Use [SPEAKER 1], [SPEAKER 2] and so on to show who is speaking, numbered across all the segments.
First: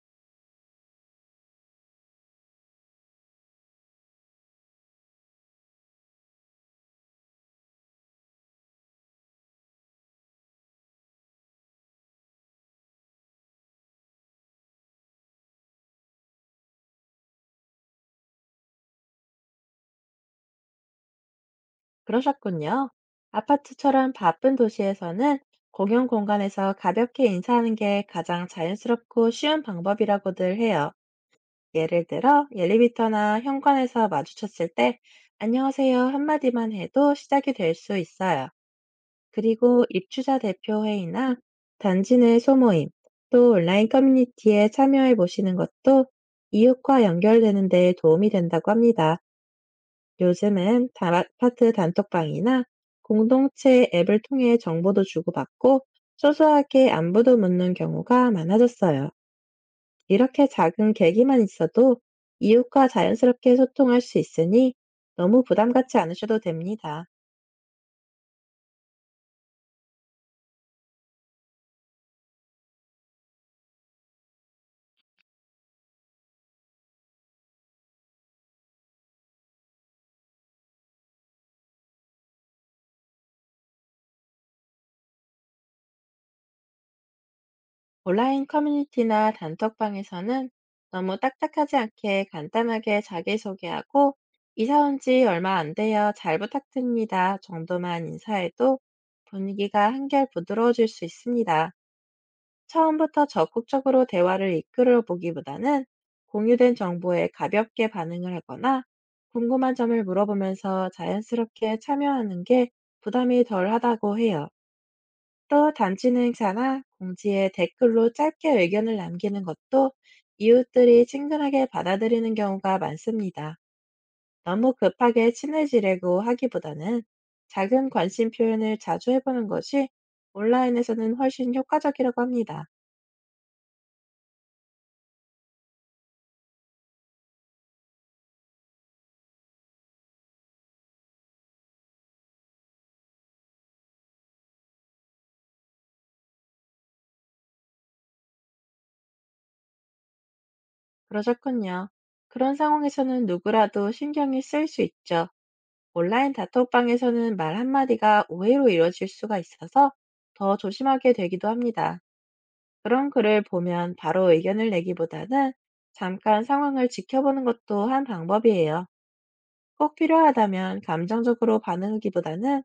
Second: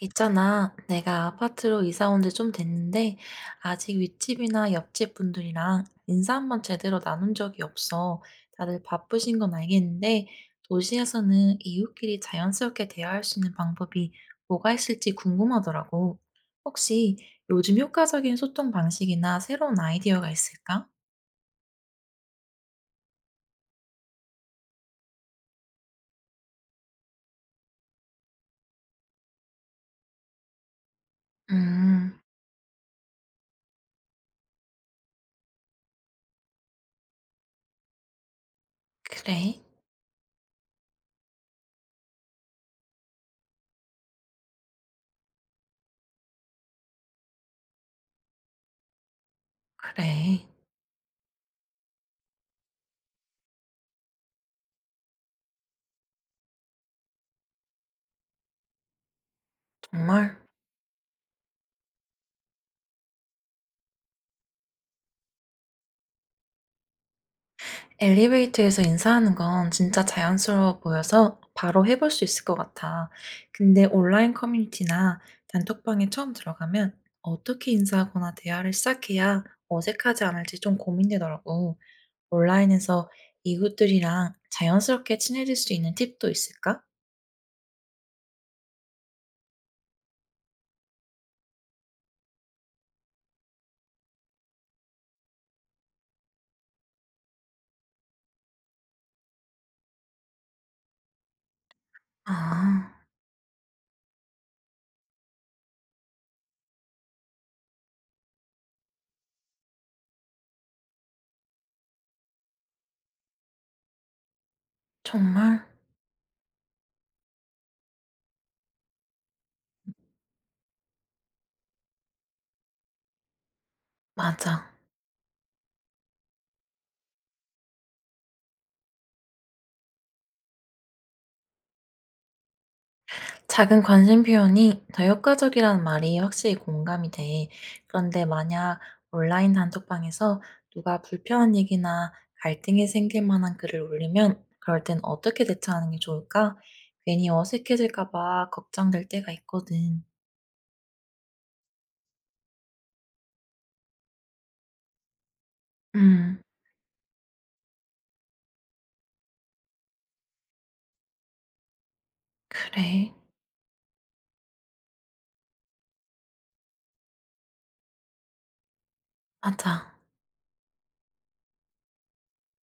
[SPEAKER 1] 있잖아, 내가 아파트로 이사 온 지 좀 됐는데, 아직 윗집이나 옆집 분들이랑 인사 한번 제대로 나눈 적이 없어. 다들 바쁘신 건 알겠는데, 도시에서는 이웃끼리 자연스럽게 대화할 수 있는 방법이 뭐가 있을지 궁금하더라고. 혹시 요즘 효과적인 소통 방식이나 새로운 아이디어가 있을까?
[SPEAKER 2] 그러셨군요. 아파트처럼 바쁜 도시에서는 공용 공간에서 가볍게 인사하는 게 가장 자연스럽고 쉬운 방법이라고들 해요. 예를
[SPEAKER 1] 음,
[SPEAKER 2] 들어, 엘리베이터나 현관에서 마주쳤을 때, 안녕하세요 한마디만 해도 시작이 될 수 있어요.
[SPEAKER 1] 그래,
[SPEAKER 2] 그리고 입주자 대표 회의나 단지 내 소모임, 또 온라인 커뮤니티에 참여해 보시는 것도 이웃과 연결되는 데 도움이 된다고 합니다.
[SPEAKER 1] 그래,
[SPEAKER 2] 요즘은 다 아파트 단톡방이나 공동체 앱을 통해 정보도 주고받고 소소하게 안부도 묻는 경우가 많아졌어요.
[SPEAKER 1] 정말.
[SPEAKER 2] 이렇게 작은 계기만 있어도 이웃과 자연스럽게 소통할 수 있으니 너무 부담 갖지 않으셔도 됩니다.
[SPEAKER 1] 엘리베이터에서 인사하는 건 진짜 자연스러워 보여서 바로 해볼 수 있을 것 같아. 근데 온라인 커뮤니티나 단톡방에 처음 들어가면 어떻게 인사하거나 대화를 시작해야 어색하지 않을지 좀 고민되더라고. 온라인에서 이웃들이랑 자연스럽게 친해질 수 있는 팁도 있을까?
[SPEAKER 2] 온라인 커뮤니티나 단톡방에서는 너무 딱딱하지 않게 간단하게 자기소개하고 이사 온 지 얼마 안 돼요. 잘 부탁드립니다. 정도만 인사해도 분위기가 한결 부드러워질 수 있습니다.
[SPEAKER 1] 아,
[SPEAKER 2] 처음부터 적극적으로 대화를 이끌어 보기보다는 공유된 정보에 가볍게 반응을 하거나 궁금한 점을 물어보면서 자연스럽게 참여하는 게 부담이 덜 하다고 해요.
[SPEAKER 1] 정말?
[SPEAKER 2] 또 단체 행사나 공지에 댓글로 짧게 의견을 남기는 것도 이웃들이 친근하게 받아들이는 경우가 많습니다. 너무
[SPEAKER 1] 맞아.
[SPEAKER 2] 급하게 친해지려고 하기보다는 작은 관심 표현을 자주 해보는 것이 온라인에서는 훨씬 효과적이라고 합니다.
[SPEAKER 1] 작은 관심 표현이 더 효과적이라는 말이 확실히 공감이 돼. 그런데 만약 온라인 단톡방에서 누가 불편한 얘기나 갈등이 생길 만한 글을 올리면 그럴 땐 어떻게 대처하는 게 좋을까? 괜히 어색해질까 봐 걱정될 때가 있거든.
[SPEAKER 2] 그러셨군요. 그런 상황에서는 누구라도 신경이 쓰일 수 있죠. 온라인
[SPEAKER 1] 음,
[SPEAKER 2] 단톡방에서는 말 한마디가 오해로 이뤄질 수가 있어서 더 조심하게 되기도 합니다. 그런
[SPEAKER 1] 그래.
[SPEAKER 2] 글을 보면 바로 의견을 내기보다는 잠깐 상황을 지켜보는 것도 한 방법이에요. 꼭
[SPEAKER 1] 맞아.
[SPEAKER 2] 필요하다면 감정적으로 반응하기보다는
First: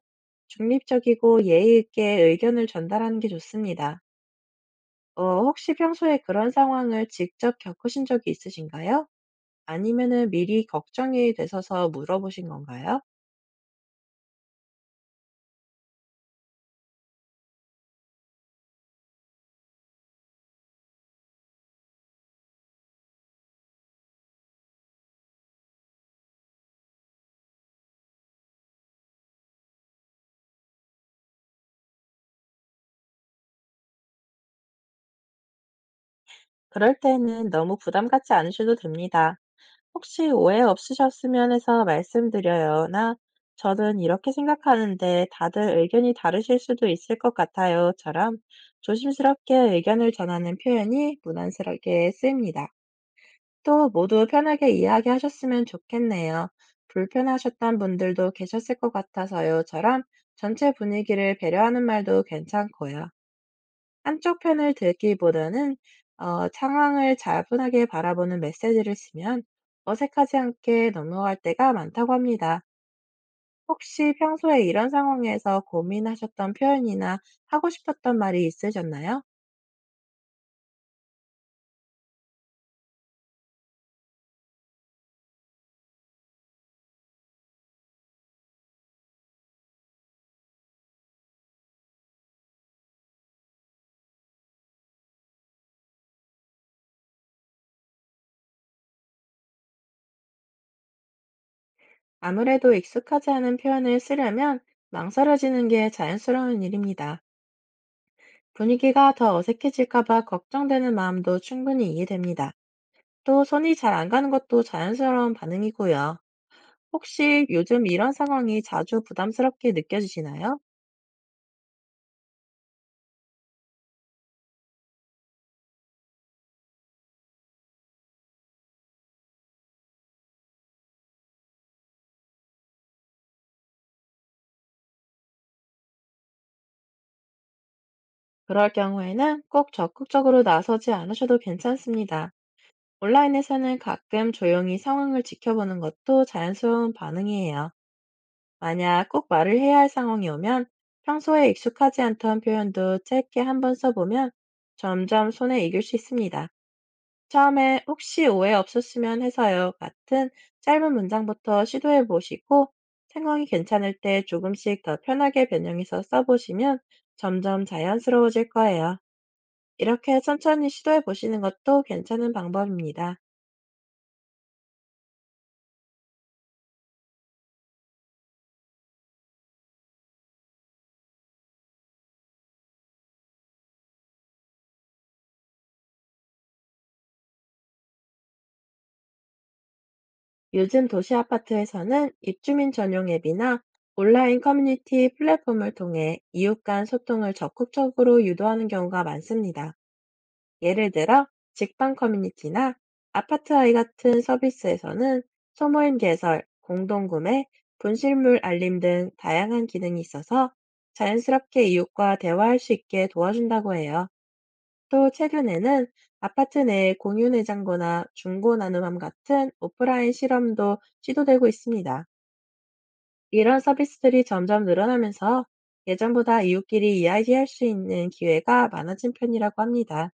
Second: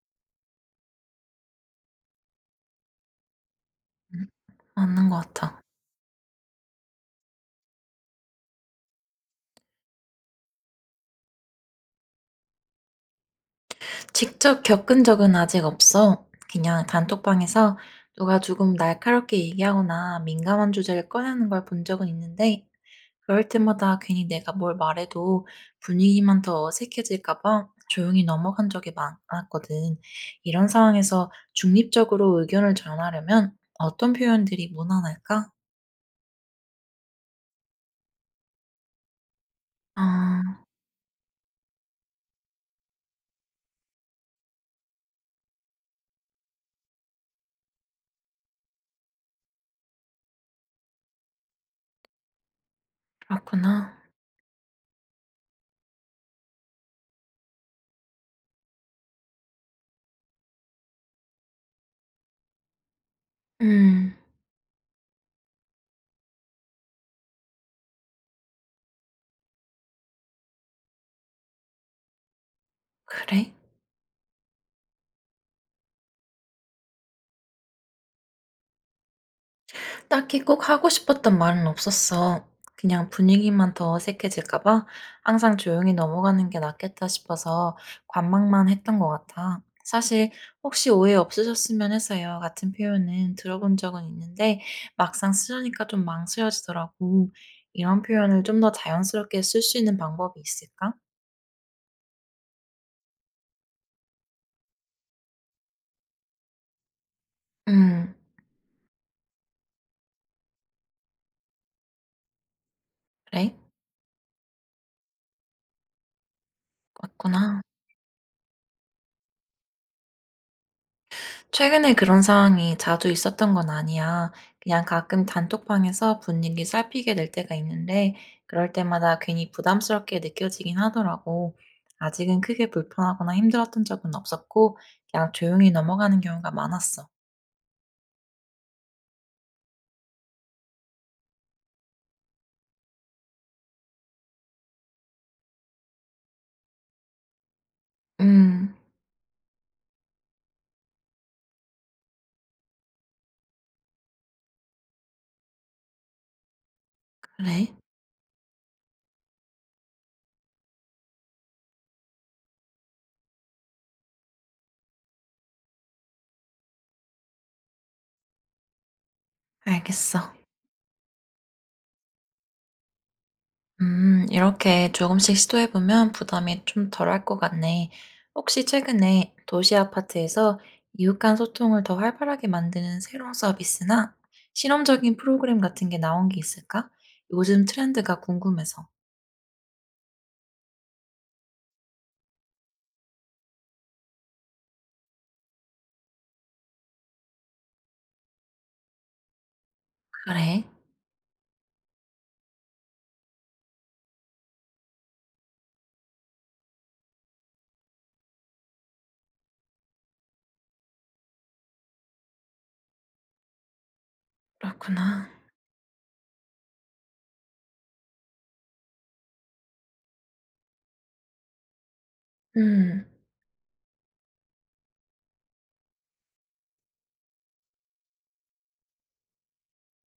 [SPEAKER 2] 중립적이고 예의 있게 의견을 전달하는 게 좋습니다.
[SPEAKER 1] 음, 맞는 것 같아.
[SPEAKER 2] 혹시 평소에 그런 상황을 직접 겪으신 적이 있으신가요? 아니면은 미리 걱정이 되셔서 물어보신 건가요?
[SPEAKER 1] 직접 겪은 적은 아직 없어. 그냥 단톡방에서 누가 조금 날카롭게 얘기하거나 민감한 주제를 꺼내는 걸 본 적은 있는데 그럴 때마다 괜히 내가 뭘 말해도 분위기만 더 어색해질까 봐 조용히 넘어간 적이 많았거든. 이런 상황에서 중립적으로 의견을 전하려면 어떤 표현들이 무난할까?
[SPEAKER 2] 그럴 때는 너무 부담 갖지 않으셔도 됩니다. 혹시 오해
[SPEAKER 1] 아,
[SPEAKER 2] 없으셨으면 해서 말씀드려요. 나 저는 이렇게 생각하는데 다들 의견이 다르실 수도 있을 것 같아요.처럼 조심스럽게 의견을 전하는 표현이 무난스럽게 쓰입니다. 또
[SPEAKER 1] 그렇구나.
[SPEAKER 2] 모두 편하게 이야기하셨으면 좋겠네요. 불편하셨던 분들도 계셨을 것 같아서요.처럼 전체 분위기를 배려하는 말도 괜찮고요.
[SPEAKER 1] 음,
[SPEAKER 2] 한쪽 편을 들기보다는 상황을 차분하게 바라보는 메시지를 쓰면 어색하지 않게 넘어갈 때가 많다고 합니다.
[SPEAKER 1] 그래?
[SPEAKER 2] 혹시 평소에 이런 상황에서 고민하셨던 표현이나 하고 싶었던 말이 있으셨나요?
[SPEAKER 1] 딱히 꼭 하고 싶었던 말은 없었어. 그냥 분위기만 더 어색해질까 봐 항상 조용히 넘어가는 게 낫겠다 싶어서 관망만 했던 것 같아. 사실 혹시 오해 없으셨으면 해서요. 같은 표현은 들어본 적은 있는데 막상 쓰려니까 좀 망설여지더라고. 이런 표현을 좀 더 자연스럽게 쓸 수 있는 방법이 있을까?
[SPEAKER 2] 아무래도 익숙하지 않은 표현을 쓰려면 망설여지는 게 자연스러운 일입니다.
[SPEAKER 1] 음,
[SPEAKER 2] 분위기가 더 어색해질까 봐 걱정되는 마음도 충분히 이해됩니다. 또
[SPEAKER 1] 그래?
[SPEAKER 2] 손이 잘 안 가는 것도 자연스러운 반응이고요. 혹시
[SPEAKER 1] 맞구나.
[SPEAKER 2] 요즘 이런 상황이 자주 부담스럽게 느껴지시나요?
[SPEAKER 1] 최근에 그런 상황이 자주 있었던 건 아니야. 그냥 가끔 단톡방에서 분위기 살피게 될 때가 있는데, 그럴 때마다 괜히 부담스럽게 느껴지긴 하더라고. 아직은 크게 불편하거나 힘들었던 적은 없었고, 그냥 조용히 넘어가는 경우가 많았어.
[SPEAKER 2] 그럴 경우에는 꼭 적극적으로 나서지 않으셔도 괜찮습니다. 온라인에서는 가끔 조용히 상황을 지켜보는 것도 자연스러운 반응이에요.
[SPEAKER 1] 음,
[SPEAKER 2] 만약 꼭 말을 해야 할 상황이 오면 평소에 익숙하지 않던 표현도 짧게 한번 써보면 점점 손에 익을 수 있습니다.
[SPEAKER 1] 그래?
[SPEAKER 2] 처음에 "혹시 오해 없었으면 해서요." 같은 짧은 문장부터 시도해 보시고 상황이 괜찮을 때 조금씩 더 편하게 변형해서 써 보시면 점점 자연스러워질 거예요. 이렇게
[SPEAKER 1] 알겠어.
[SPEAKER 2] 천천히 시도해 보시는 것도 괜찮은 방법입니다.
[SPEAKER 1] 이렇게 조금씩 시도해보면 부담이 좀 덜할 것 같네. 혹시 최근에 도시 아파트에서 이웃 간 소통을 더 활발하게 만드는 새로운 서비스나 실험적인 프로그램 같은 게 나온 게 있을까? 요즘 트렌드가 궁금해서.
[SPEAKER 2] 요즘 도시 아파트에서는 입주민 전용 앱이나 온라인 커뮤니티 플랫폼을 통해 이웃 간 소통을 적극적으로 유도하는 경우가 많습니다.
[SPEAKER 1] 그래,
[SPEAKER 2] 예를 들어 직방 커뮤니티나 아파트아이 같은 서비스에서는 소모임 개설, 공동구매, 분실물 알림 등 다양한 기능이 있어서 자연스럽게 이웃과 대화할 수 있게 도와준다고 해요. 또
[SPEAKER 1] 그렇구나.
[SPEAKER 2] 최근에는 아파트 내 공유 내장고나 중고 나눔함 같은 오프라인 실험도 시도되고 있습니다.
[SPEAKER 1] 음.
[SPEAKER 2] 이런 서비스들이 점점 늘어나면서 예전보다 이웃끼리 이야기할 수 있는 기회가 많아진 편이라고 합니다.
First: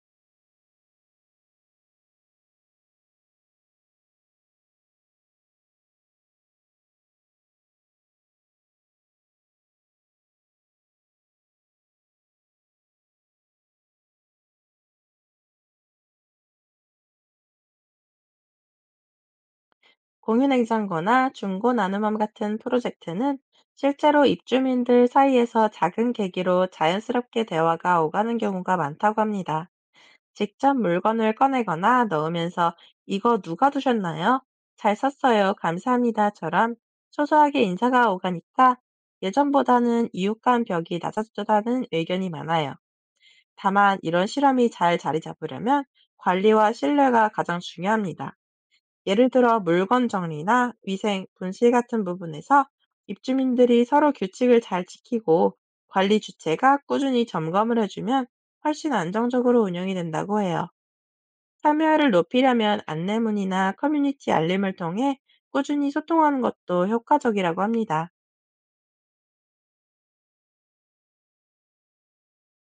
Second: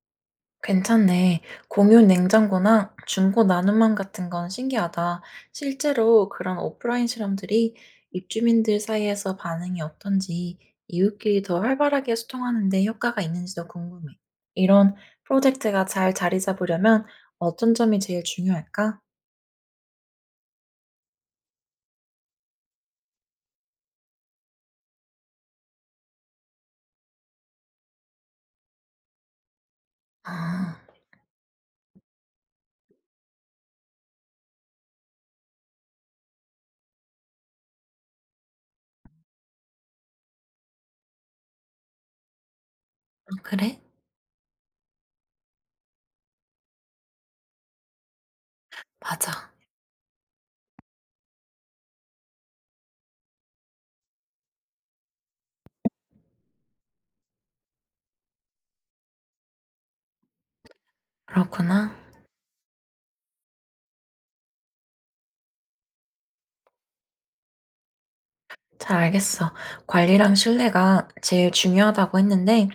[SPEAKER 1] 괜찮네. 공유 냉장고나 중고 나눔함 같은 건 신기하다. 실제로 그런 오프라인 실험들이 입주민들 사이에서 반응이 어떤지, 이웃끼리 더 활발하게 소통하는데 효과가 있는지도 궁금해. 이런 프로젝트가 잘 자리 잡으려면 어떤 점이 제일 중요할까?
[SPEAKER 2] 공유 냉장고나 중고 나눔함 같은 프로젝트는 실제로 입주민들 사이에서 작은 계기로 자연스럽게 대화가 오가는 경우가 많다고 합니다. 직접
[SPEAKER 1] 아,
[SPEAKER 2] 물건을 꺼내거나 넣으면서 이거 누가 두셨나요? 잘 썼어요. 감사합니다처럼 소소하게 인사가 오가니까 예전보다는 이웃 간 벽이 낮아졌다는 의견이 많아요.
[SPEAKER 1] 그래?
[SPEAKER 2] 다만 이런 실험이 잘 자리 잡으려면 관리와 신뢰가 가장 중요합니다. 예를
[SPEAKER 1] 맞아.
[SPEAKER 2] 들어 물건 정리나 위생, 분실 같은 부분에서 입주민들이 서로 규칙을 잘 지키고 관리 주체가 꾸준히 점검을 해주면 훨씬 안정적으로 운영이 된다고 해요.
[SPEAKER 1] 그렇구나.
[SPEAKER 2] 참여율을 높이려면 안내문이나 커뮤니티 알림을 통해 꾸준히 소통하는 것도 효과적이라고 합니다.
[SPEAKER 1] 잘 알겠어. 관리랑 신뢰가 제일 중요하다고 했는데,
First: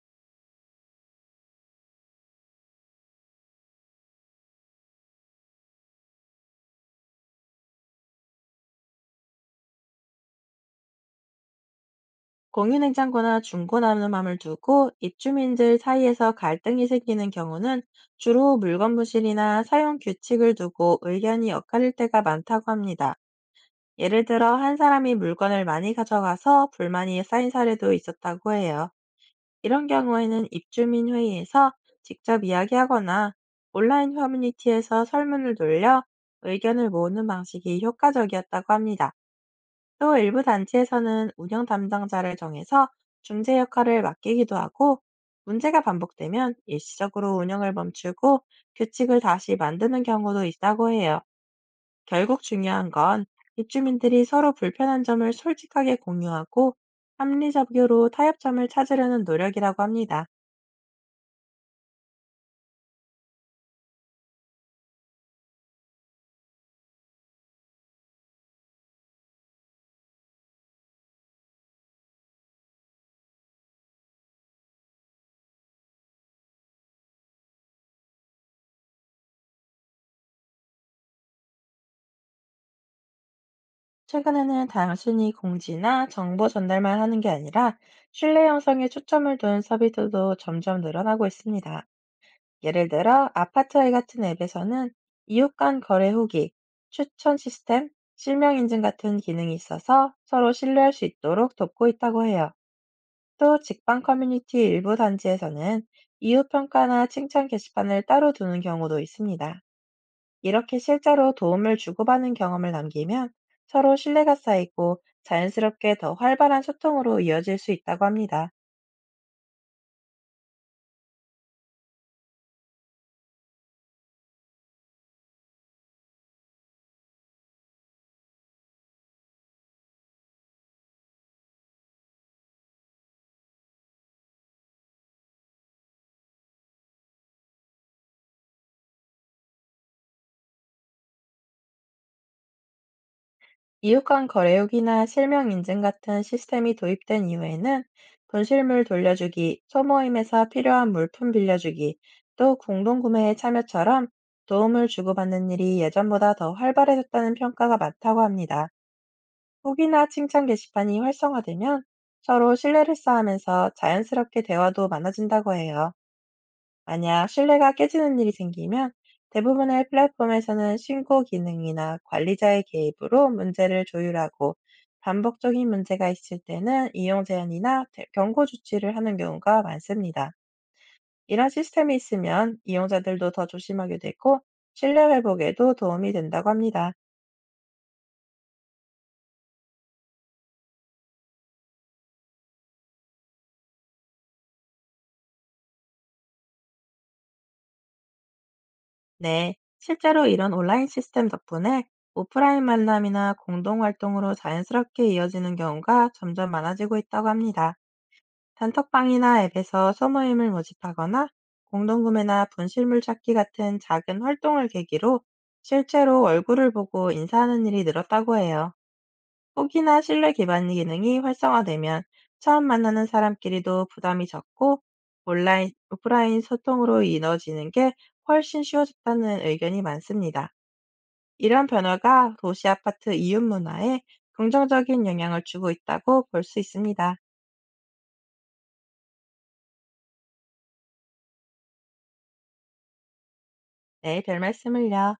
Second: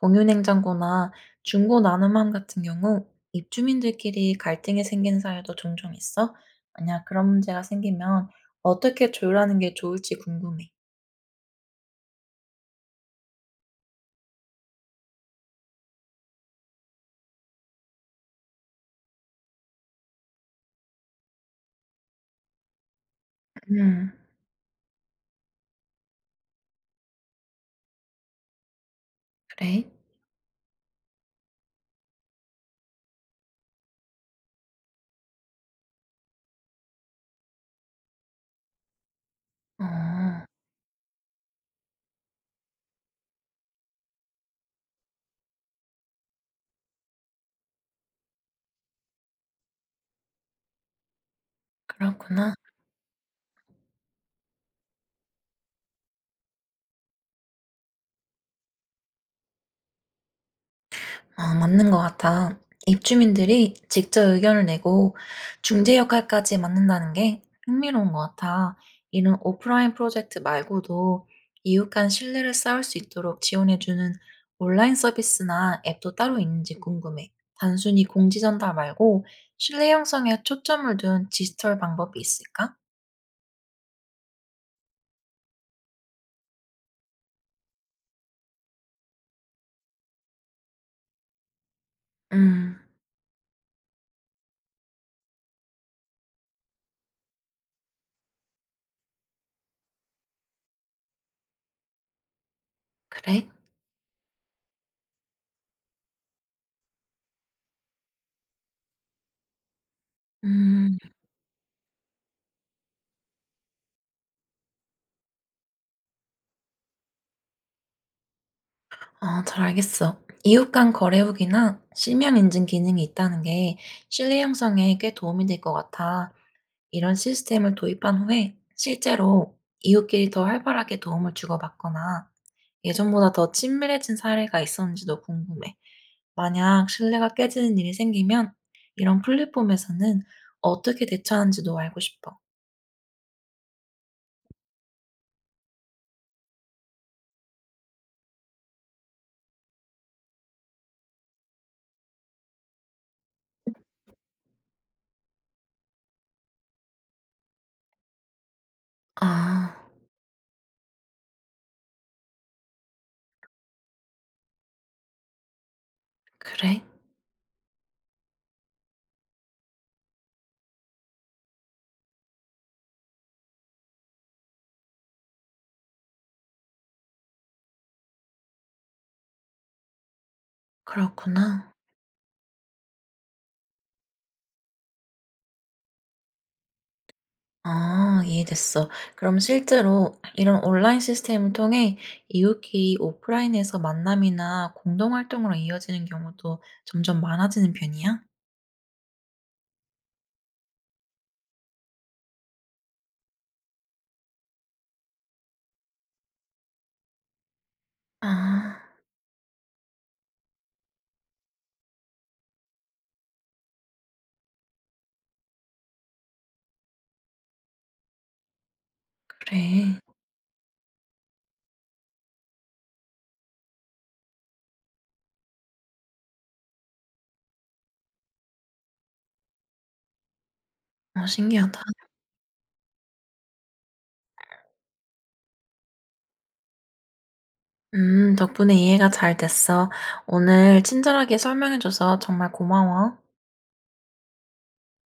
[SPEAKER 1] 공유냉장고나 중고 나눔함 같은 경우, 입주민들끼리 갈등이 생긴 사례도 종종 있어. 만약 그런 문제가 생기면 어떻게 조율하는 게 좋을지 궁금해.
[SPEAKER 2] 공유냉장고나 중고나무함을 두고 입주민들 사이에서 갈등이 생기는 경우는 주로 물건 부실이나 사용 규칙을 두고 의견이 엇갈릴 때가 많다고 합니다.
[SPEAKER 1] 음,
[SPEAKER 2] 예를 들어 한 사람이 물건을 많이 가져가서 불만이 쌓인 사례도 있었다고 해요.
[SPEAKER 1] 그래?
[SPEAKER 2] 이런 경우에는 입주민 회의에서 직접 이야기하거나 온라인 커뮤니티에서 설문을 돌려 의견을 모으는 방식이 효과적이었다고 합니다.
[SPEAKER 1] 어,
[SPEAKER 2] 또 일부 단체에서는 운영 담당자를 정해서 중재 역할을 맡기기도 하고 문제가 반복되면 일시적으로 운영을 멈추고 규칙을 다시 만드는 경우도 있다고 해요. 결국
[SPEAKER 1] 그렇구나.
[SPEAKER 2] 중요한 건 입주민들이 서로 불편한 점을 솔직하게 공유하고 합리적으로 타협점을 찾으려는 노력이라고 합니다.
[SPEAKER 1] 아, 맞는 것 같아. 입주민들이 직접 의견을 내고 중재 역할까지 맡는다는 게 흥미로운 것 같아. 이런 오프라인 프로젝트 말고도 이웃 간 신뢰를 쌓을 수 있도록 지원해주는 온라인 서비스나 앱도 따로 있는지 궁금해. 단순히 공지 전달 말고 신뢰 형성에 초점을 둔 디지털 방법이 있을까?
[SPEAKER 2] 최근에는 단순히 공지나 정보 전달만 하는 게 아니라 신뢰 형성에 초점을 둔 서비스도 점점 늘어나고 있습니다.
[SPEAKER 1] 음,
[SPEAKER 2] 예를 들어 아파트알 같은 앱에서는 이웃 간 거래 후기, 추천 시스템, 실명 인증 같은 기능이 있어서 서로 신뢰할 수 있도록 돕고 있다고 해요.
[SPEAKER 1] 그래?
[SPEAKER 2] 또 직방 커뮤니티 일부 단지에서는 이웃 평가나 칭찬 게시판을 따로 두는 경우도 있습니다. 이렇게
[SPEAKER 1] 음.
[SPEAKER 2] 실제로 도움을 주고받는 경험을 남기면 서로 신뢰가 쌓이고 자연스럽게 더 활발한 소통으로 이어질 수 있다고 합니다.
[SPEAKER 1] 아, 잘 알겠어. 이웃 간 거래 후기나 실명 인증 기능이 있다는 게 신뢰 형성에 꽤 도움이 될 것 같아. 이런 시스템을 도입한 후에 실제로 이웃끼리 더 활발하게 도움을 주고받거나 예전보다 더 친밀해진 사례가 있었는지도 궁금해. 만약 신뢰가 깨지는 일이 생기면 이런 플랫폼에서는 어떻게 대처하는지도 알고 싶어.
[SPEAKER 2] 이웃 간 거래 후기나 실명 인증 같은 시스템이 도입된 이후에는 분실물 돌려주기, 소모임에서 필요한 물품 빌려주기, 또 공동구매에 참여처럼 도움을 주고받는 일이 예전보다 더 활발해졌다는 평가가 많다고 합니다.
[SPEAKER 1] 아,
[SPEAKER 2] 후기나 칭찬 게시판이 활성화되면 서로 신뢰를 쌓으면서 자연스럽게 대화도 많아진다고 해요.
[SPEAKER 1] 그래?
[SPEAKER 2] 만약 신뢰가 깨지는 일이 생기면 대부분의 플랫폼에서는 신고 기능이나 관리자의 개입으로 문제를 조율하고 반복적인 문제가 있을 때는 이용 제한이나 경고 조치를 하는 경우가 많습니다. 이런
[SPEAKER 1] 그렇구나.
[SPEAKER 2] 시스템이 있으면 이용자들도 더 조심하게 되고 신뢰 회복에도 도움이 된다고 합니다.
[SPEAKER 1] 아 이해됐어. 그럼 실제로 이런 온라인 시스템을 통해 이웃끼리 오프라인에서 만남이나 공동 활동으로 이어지는 경우도 점점 많아지는 편이야?
[SPEAKER 2] 네, 실제로 이런 온라인 시스템 덕분에 오프라인 만남이나 공동 활동으로 자연스럽게 이어지는 경우가 점점 많아지고 있다고 합니다.
[SPEAKER 1] 아
[SPEAKER 2] 단톡방이나 앱에서 소모임을 모집하거나 공동구매나 분실물 찾기 같은 작은 활동을 계기로 실제로 얼굴을 보고 인사하는 일이 늘었다고 해요. 후기나
[SPEAKER 1] 그래.
[SPEAKER 2] 신뢰 기반 기능이 활성화되면 처음 만나는 사람끼리도 부담이 적고 온라인, 오프라인 소통으로 이뤄지는 게 훨씬 쉬워졌다는 의견이 많습니다.
[SPEAKER 1] 어
[SPEAKER 2] 이런
[SPEAKER 1] 신기하다.
[SPEAKER 2] 변화가 도시 아파트 이웃 문화에 긍정적인 영향을 주고 있다고 볼 수 있습니다.
[SPEAKER 1] 덕분에 이해가 잘 됐어. 오늘 친절하게 설명해줘서 정말 고마워.
[SPEAKER 2] 네, 별 말씀을요.